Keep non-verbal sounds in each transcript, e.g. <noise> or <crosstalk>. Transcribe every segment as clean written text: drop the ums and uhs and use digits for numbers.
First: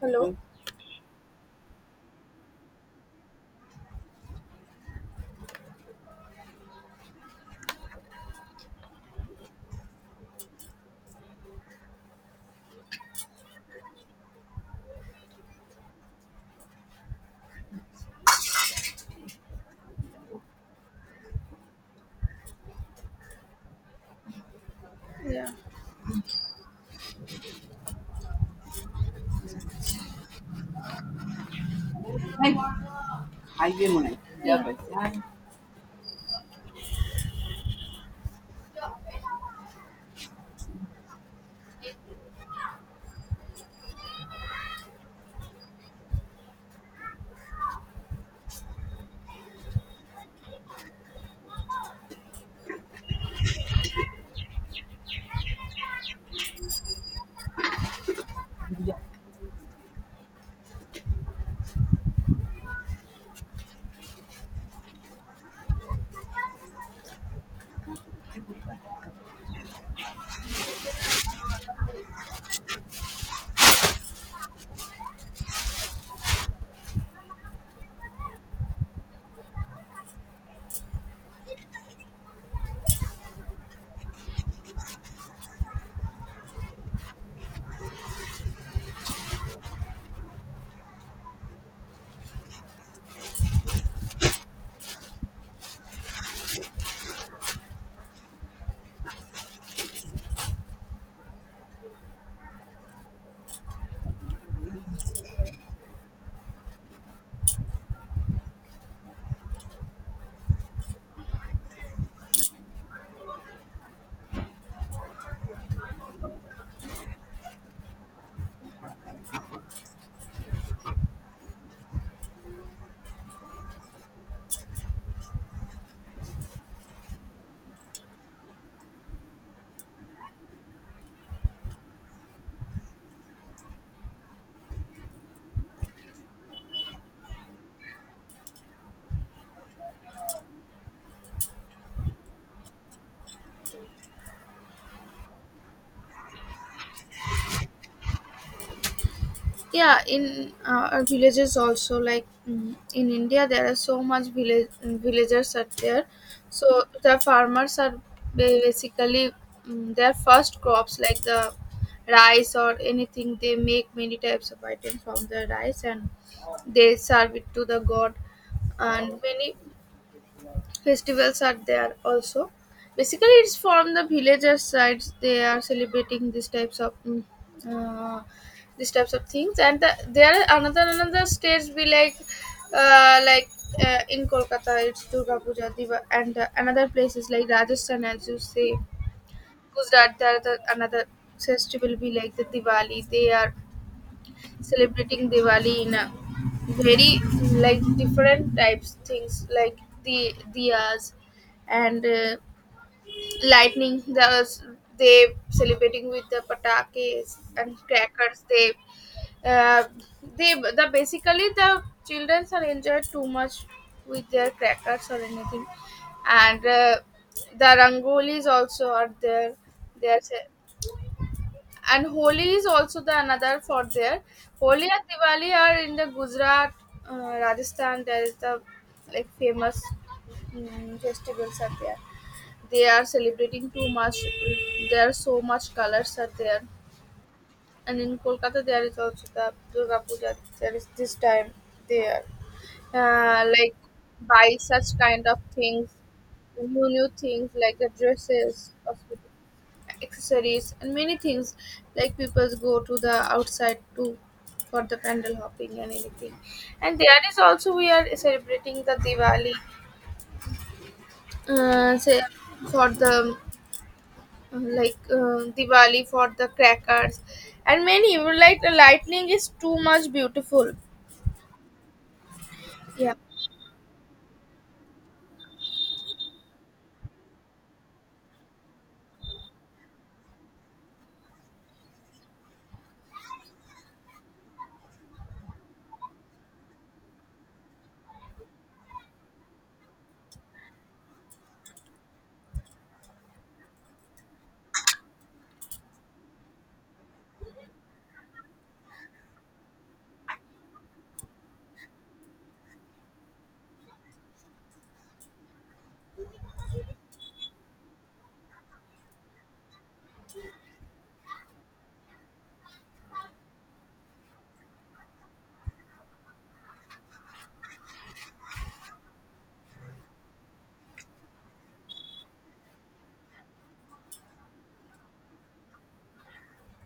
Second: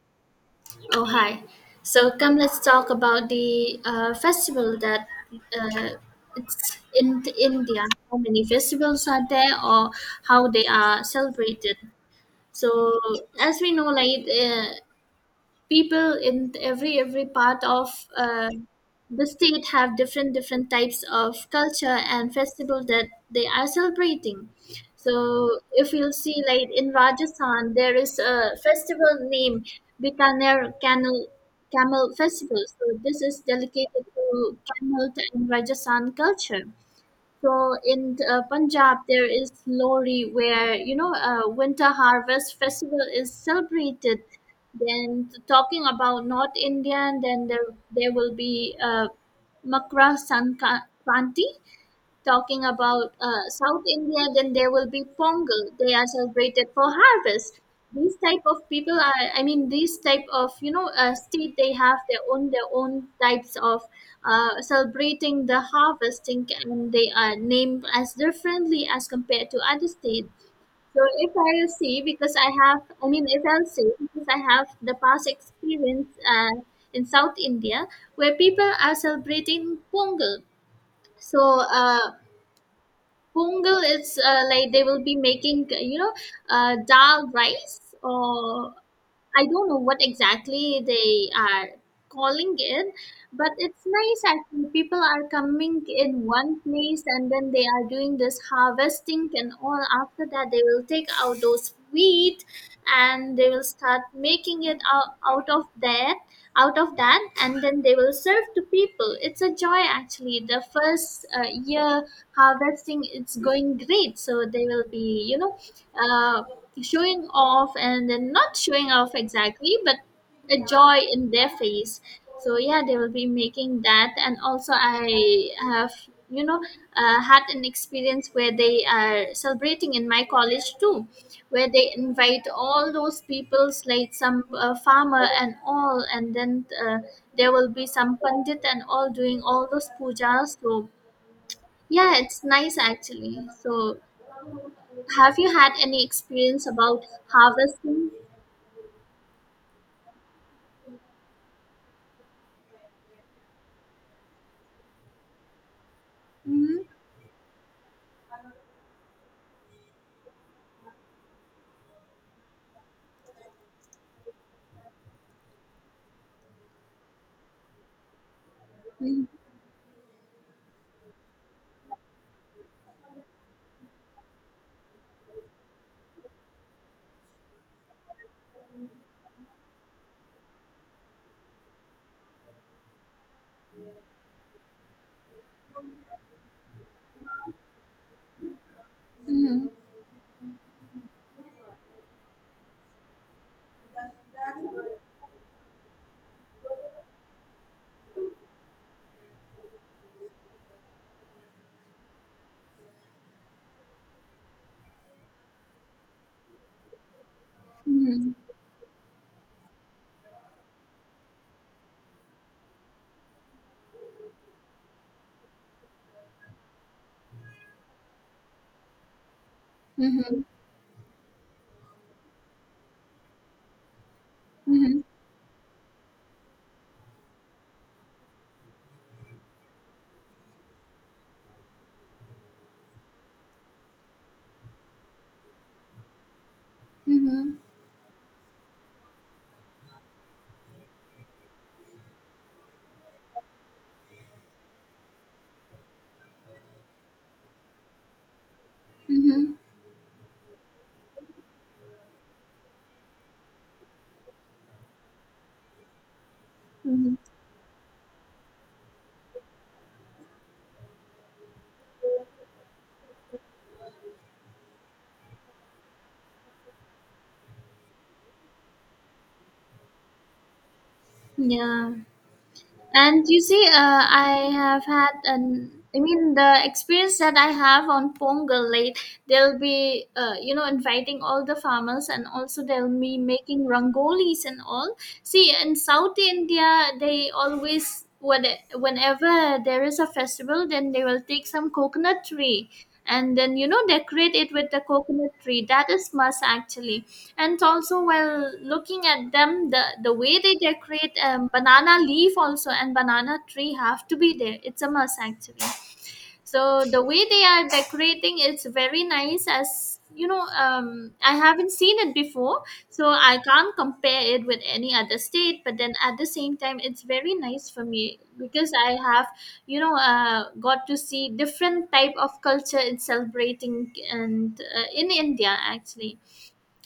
Hello. Oh, hi. So come, let's talk about the festival that uh, it's in India. How many festivals are there, or how they are celebrated? So as we know, like people in every part of the state have different different types of culture and festival that they are celebrating. Yeah. So if you'll see, like in Rajasthan there is a festival named Bikaner camel festival. So this is highway dedicated money. to Yeah, Yeah. but camel yeah, and Rajasthan culture. So in Punjab, there is Lohri, where winter harvest festival is celebrated. Then talking about North Indian, then there will be Makra Sankranti. Talking about South India, then there will be Pongal. They are celebrated for harvest. These type of yeah. people are, I mean, these type of state, they have their own types of celebrating the harvesting, and they are named as differently as compared to other states. So if I'll see, because I have, I mean, if I'll say, because I have the past experience in South India, where people are celebrating Pongal. So Pongal is like they will be making, dal rice, or I don't know what exactly they are calling it, but it's nice actually. People are coming in one place and then they are doing this harvesting and all. After that, they will take out those wheat and they will start making it out of that, and then they will serve to people. It's a joy actually. The first year harvesting, it's going great. So they will be uh, showing off, and then not showing off exactly, but a joy in their face. So yeah, they will be making that. And also, I have had an experience where they are celebrating in my college too, where they invite all those peoples, like some farmer and all, and then there will be some pandit and all doing all those pujas. So yeah, it's nice actually. So have you had any experience about harvesting? Yeah. In our villages also, like in India, there are so much village villagers are there. Mhm, So the farmers are basically their first crops, like the rice or anything. They make many types of items from the rice and they serve it to the god. And mhm, many Festivals are there also. Basically, it's from the villagers' sides. They are celebrating these types of uh, these types of things, and the, there are another states be like uh, like in Kolkata it's Durga Puja, Diva, and another places like Rajasthan as you say, Gujarat there are the, another festival be like the Diwali. They are celebrating Diwali in a very like different types things like the diyas and lightning. Those they celebrating with the patakes and mhm, crackers. Uh, they the basically the children are enjoyed too much with their crackers or anything, and the rangolis also are there. They are mhm, ce- and Holi is also the another for there. Holi mhm, and Diwali are in the Gujarat, Rajasthan. There is the like famous festivals are there. They are celebrating too much. There are so much colors are there, mhm, and in Kolkata there is also the Durga Puja. There is this time there, like buy such kind of things, new things like the dresses of people, mhm, mhm, accessories and many things like people go to the outside too for the pandal hopping and anything. And mhm. there is also we are celebrating the diwali, say for the diwali for the crackers and many like the lightning is too much beautiful. Yeah. Yeah. And you see, I have had an. I mean, the experience that I have on Pongal late, they'll be, inviting all the farmers, and also they'll be making rangolis and all. See, in South India, they always, whenever there is a festival, then they will take some coconut tree, and then decorate it with the coconut tree. That is must actually. And also, while looking at them, the way they decorate, banana leaf also and banana tree have to be there. It's a must actually. So the way they are decorating is very nice. As you know, I haven't seen it before, so I can't compare it with any other state, but then at the same time, it's very nice for me, because I have got to see different type of culture it's celebrating, and in India actually.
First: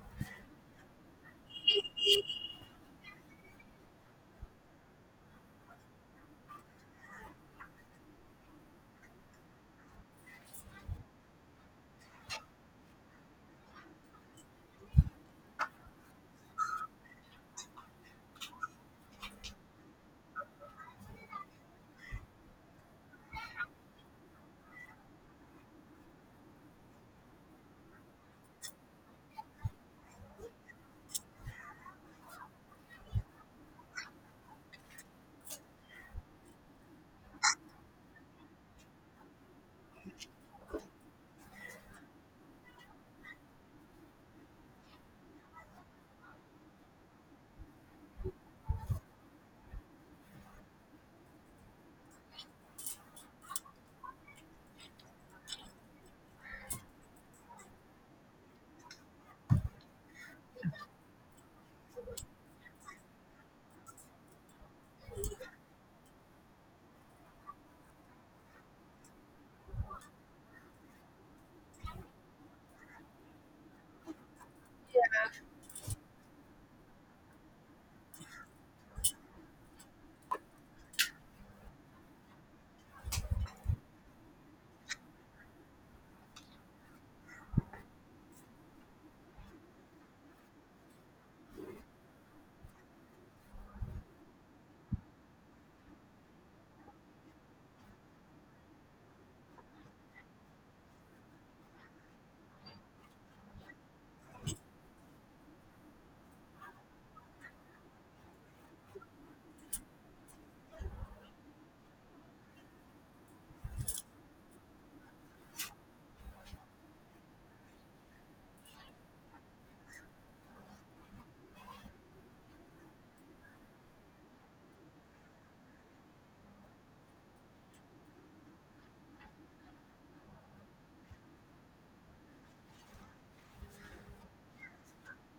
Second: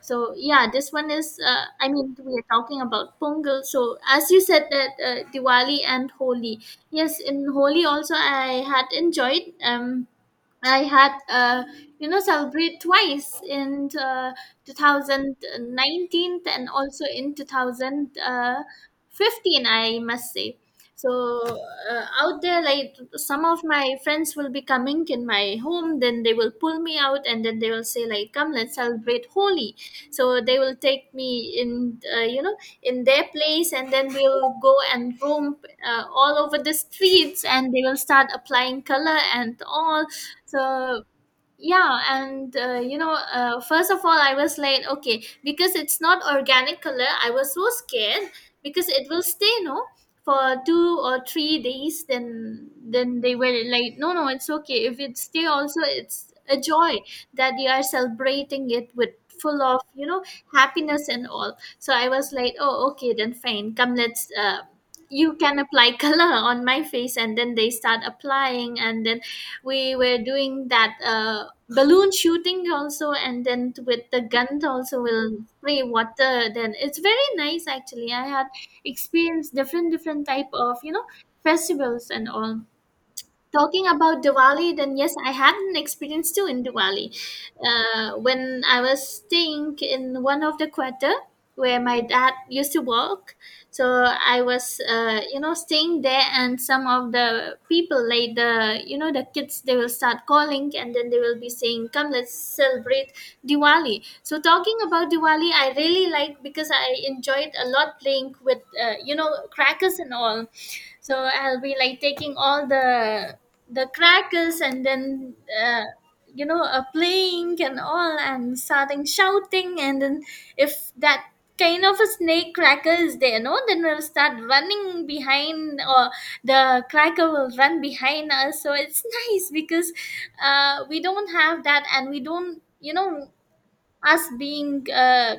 So yeah, this one is I mean, we are talking about Pongal. So as you said, that Diwali and Holi, yes, in Holi also, I had enjoyed. I had celebrate twice in 2019 and also in 2015, I must say. So out there, like some of my friends will be coming in my home, then they will pull me out, and then they will say, like, come, let's celebrate Holi. So they will take me in in their place, and then we'll go and roam all over the streets, and they will start applying color and all. So yeah, and first of all, I was like, okay, because it's not organic color, I was so scared because it will stay no for 2 or 3 days. Then they were like, no, no, it's okay. If it stay also, it's a joy that you are celebrating it with full of happiness and all. So I was like, oh, okay, then fine, come, let's you can apply <laughs> color on my face. And then they start applying, and then we were doing that balloon shooting also, and then with the gun also we'll spray water, then it's very nice actually. I had experienced different different type of festivals and all. Talking about Diwali, then yes, I had an experience too in Diwali when I was staying in one of the quarter where my dad used to work. So I was staying there, and some of the people, like the you know the kids, they will start calling, and then they will be saying, come, let's celebrate Diwali. So talking about Diwali, I really like, because I enjoyed a lot playing with crackers and all. So I'll be like taking all the crackers, and then uh, playing and all, and starting shouting. And then if that kind of a snake cracker is there no, then we'll start running behind, or the cracker will run behind us, so it's <laughs> nice, because we don't have that. And we don't, us being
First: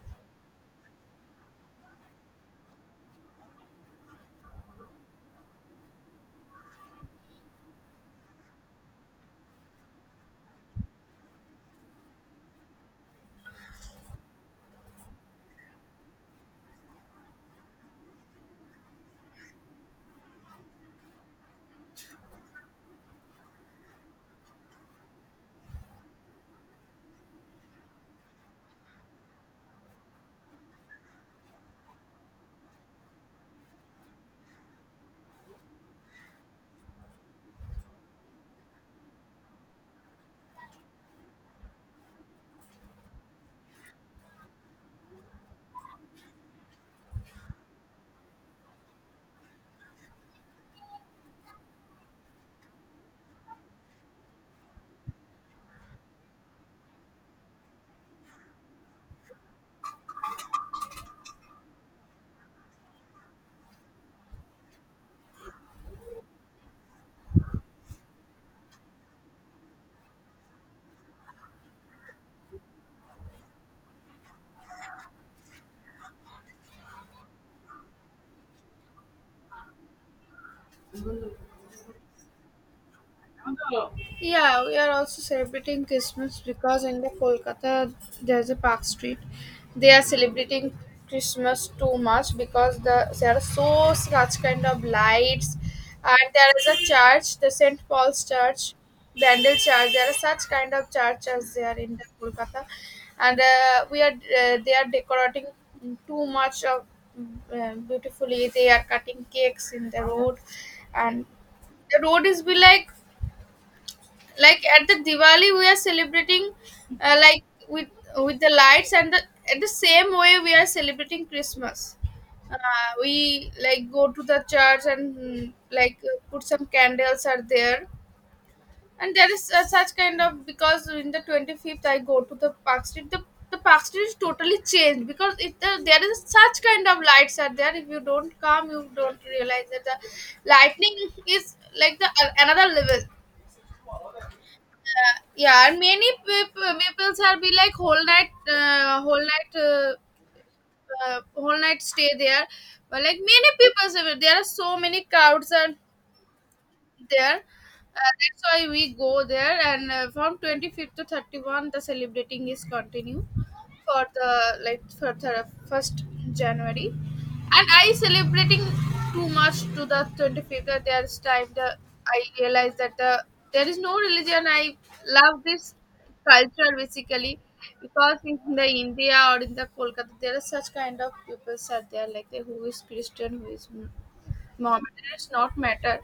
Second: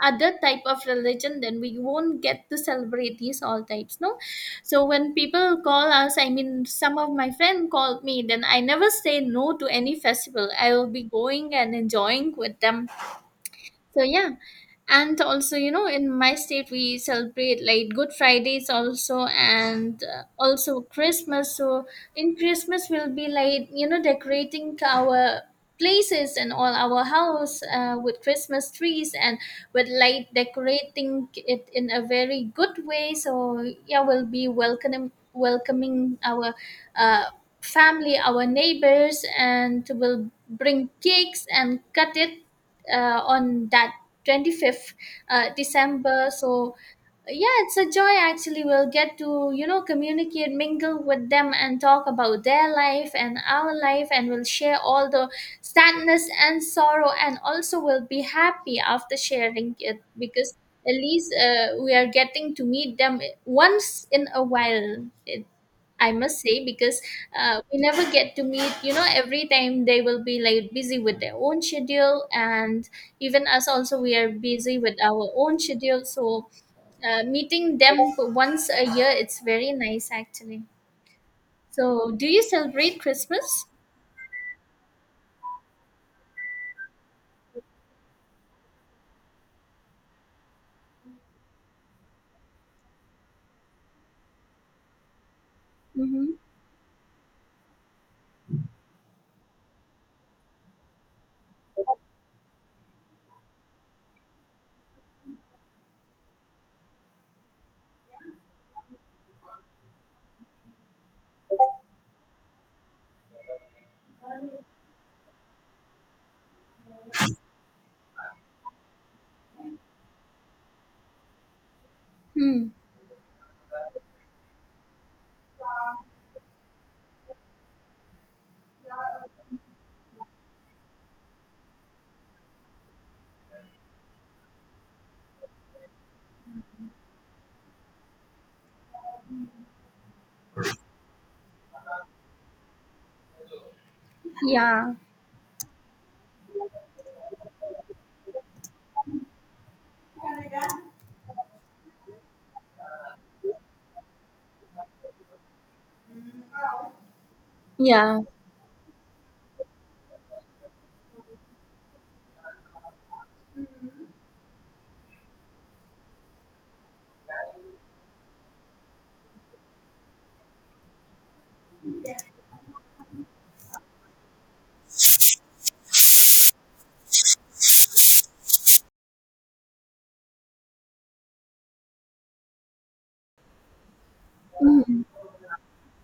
other type of religion, then we won't get to celebrate these all types no. So when people call us, I mean, some of my friend called me, then I never say no to any festival. I will be going and enjoying with them. So yeah, and also in my state we celebrate like Good Fridays also, and also Christmas. So in Christmas, we'll be like decorating our places and all, our house with Christmas trees and with light, decorating it in a very good way. So yeah, we'll be welcoming our uh, family, our neighbors, and we'll bring cakes and cut it on that 25th December. So yeah, it's a joy actually. We'll get to communicate, mingle with them, and talk about their life and our life, and we'll share all the sadness and sorrow, and also we'll be happy after sharing it, because at least we are getting to meet them once in a while, it, I must say, because we never get to meet. Every time they will be like busy with their own schedule, and even us also, we are busy with our own schedule. So meeting them for once a year, it's very nice actually. So do you celebrate Christmas? Yeah, we are also celebrating Christmas because in the Kolkata there's a Park Street. They are celebrating Christmas too much because the there are so such kind of lights, and Mm-hmm. there is a church, the Saint Paul's Church, Bandel Church. There are such kind of churches there in the Kolkata, and we are they are decorating too much of beautifully. They are cutting cakes in the road, and the road is be like at the Diwali we are celebrating like with the lights and the at the same way we are celebrating Christmas. Hmm. Uh, we like go to the church and like put some candles are there, and there is such kind of because in the 25th I go to the park street, the park street is totally changed because it, there is such kind of lights are there. If you don't come you don't realize that the lightning is like the another level. Yeah. Yeah. And many people peoples are be like whole night, uh, whole night, uh, whole night stay there. But like many people, there are so many crowds and there. Yeah. That's why we go there, and from 25th to 31st, the celebrating is continue for the like for the first January, and I celebrating too much to the 25th. That there's time the I realize that the there is no religion. I love this culture basically because in the India or in the Kolkata there are such kind of people are there like who is Christian, who is moment. It's not matter.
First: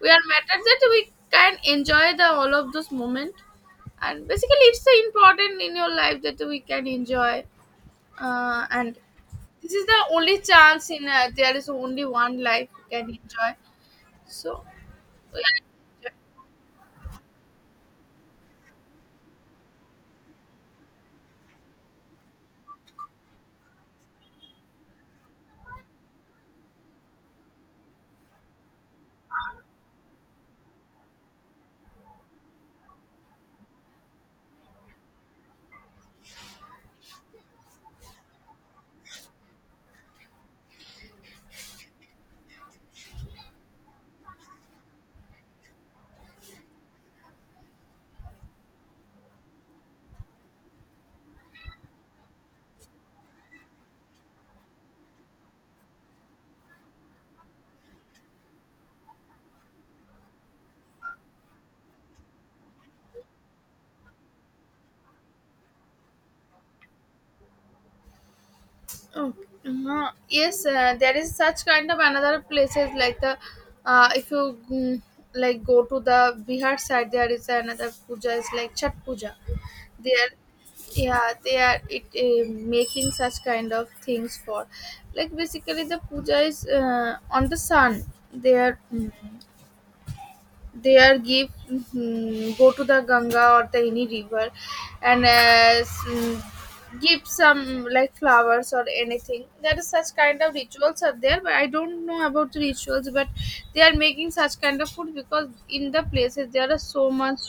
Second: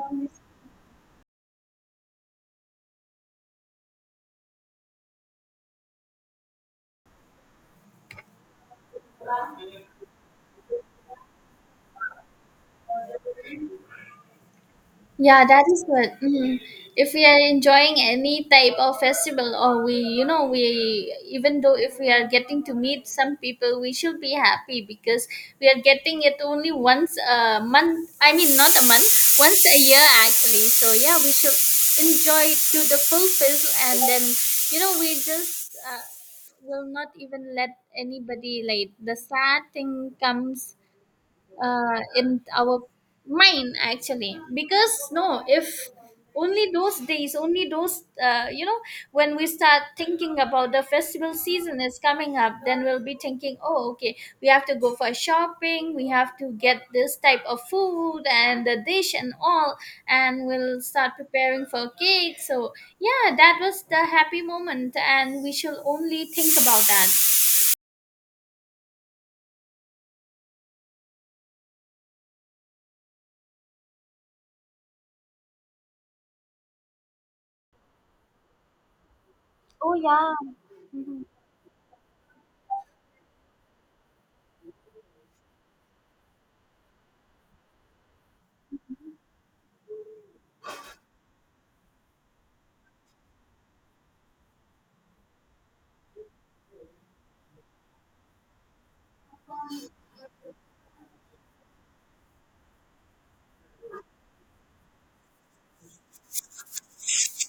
We are matter that we can enjoy the all of this moment. And basically, it's the important in your life that we can enjoy. And this is the only chance in there is only one life you can enjoy. So, Yeah, that is good. yeah. Mhm. If we are enjoying any type of festival, or we even though, if we are getting to meet some people, we should be happy, because we are getting it only once a month. I mean, not a month, once a year actually. So yeah, we should enjoy it to the full fizz, and then we just will not even let anybody like the sad thing comes in our mind actually, because no, if only those days, only those when we start thinking about the festival season is coming up, then we'll be thinking, oh okay, we have to go for shopping, we have to get this type of food and the dish and all, and we'll start preparing for cake. So yeah, that was the happy moment, and we shall only think about that. Oh, yes, there is such kind of another places like the if you like go to the Bihar side, there is another puja is like Chat Puja. Oh They are yeah. Yeah they are making such kind of things for like basically the puja is on the sun. They are they are give go to the Ganga or the any river, and give some like flowers or anything. There is such kind of rituals are there, but I don't know about the rituals. But they are making such kind of food because in the places there are so much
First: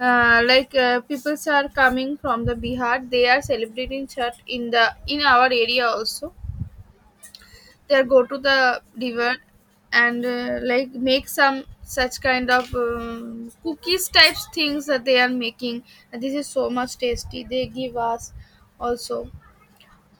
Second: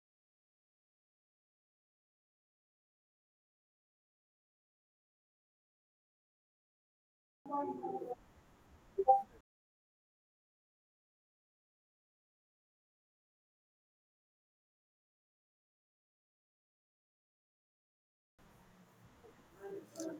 peoples are coming from the Bihar. They are celebrating Chhat in the in our area also they go to the river and like make some such kind of cookies types things that they are making and this is so much tasty they give us also.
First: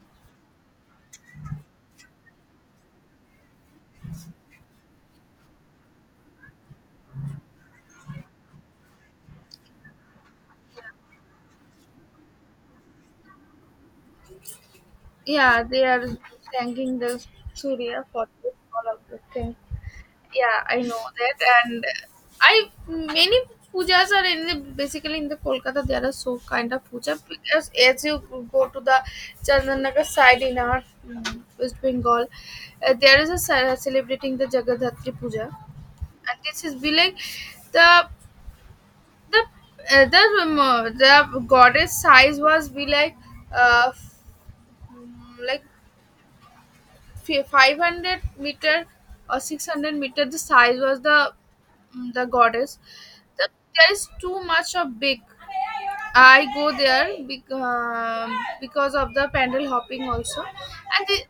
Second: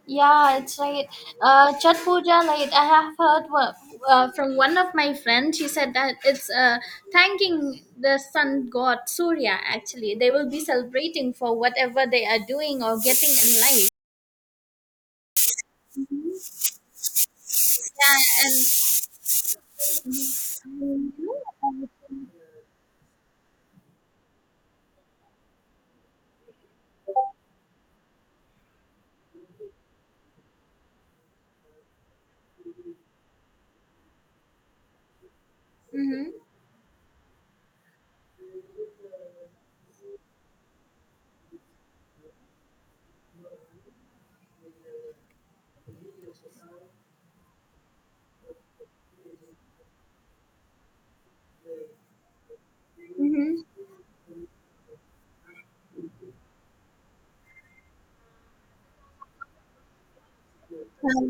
Yeah, it's right. Chhat Puja, like I have heard from one of my friends. She said that it's thanking the sun god Surya. Actually, they will be celebrating for whatever they are doing or getting in life. Yeah they are thanking the surya for Yeah, this, and all of this thing. Yeah I know that, and I many pujas are in the basically in the kolkata there are so kind of puja because as you go to the chandranagar side in our west bengal, there is a celebrating the jagadhatri puja, mm-hmm. Mm-hmm. and this is be like the the the goddess size was be like uh, f- like 500 meter or 600 meter the size was the, the goddess. The, Mm-hmm. there is too much of big. I go there because of the pandal hopping, also and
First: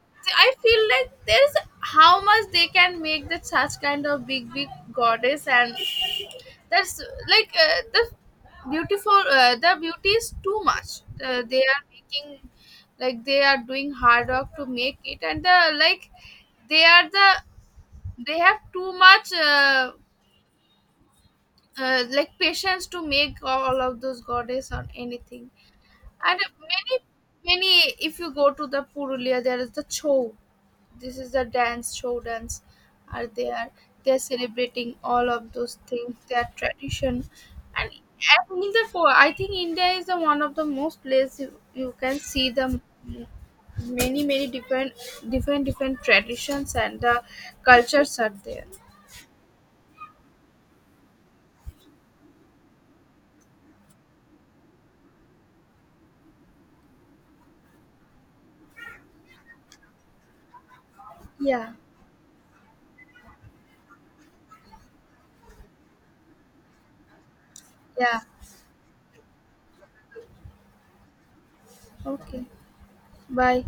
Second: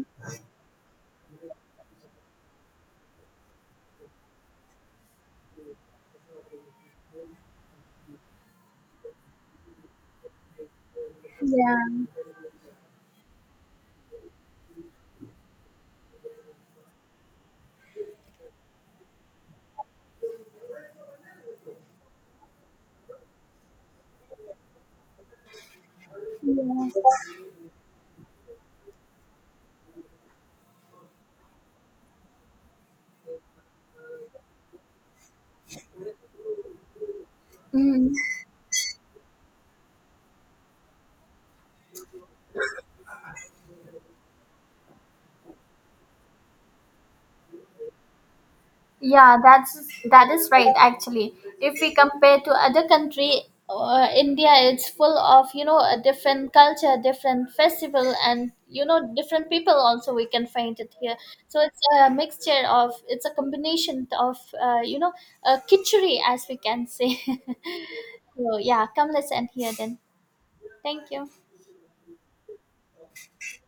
I feel like there's how much they can make that such kind of big goddess, and that's like the beauty is too much they are Yeah. making. Like they are doing hard work to make it, and the like they are the they have too much like patience to make all of those goddess or anything. And if you go to the Purulia, there is the show. This is the dance, show dance are there. They're celebrating all of those things, their tradition. And, Mm-hmm. and in the for I think India is the one of the most place you, you can see the mm, many, different, different traditions and the cultures are there. Yeah, that is right actually. If we compare to other country, India, it's full of a different culture, different festival, and different people also we can find it here. So Yeah, it's a mixture of it's a combination of kitchery, as we can say. yeah. <laughs> So yeah, come, let's end here then. Thank you. Okay. Bye.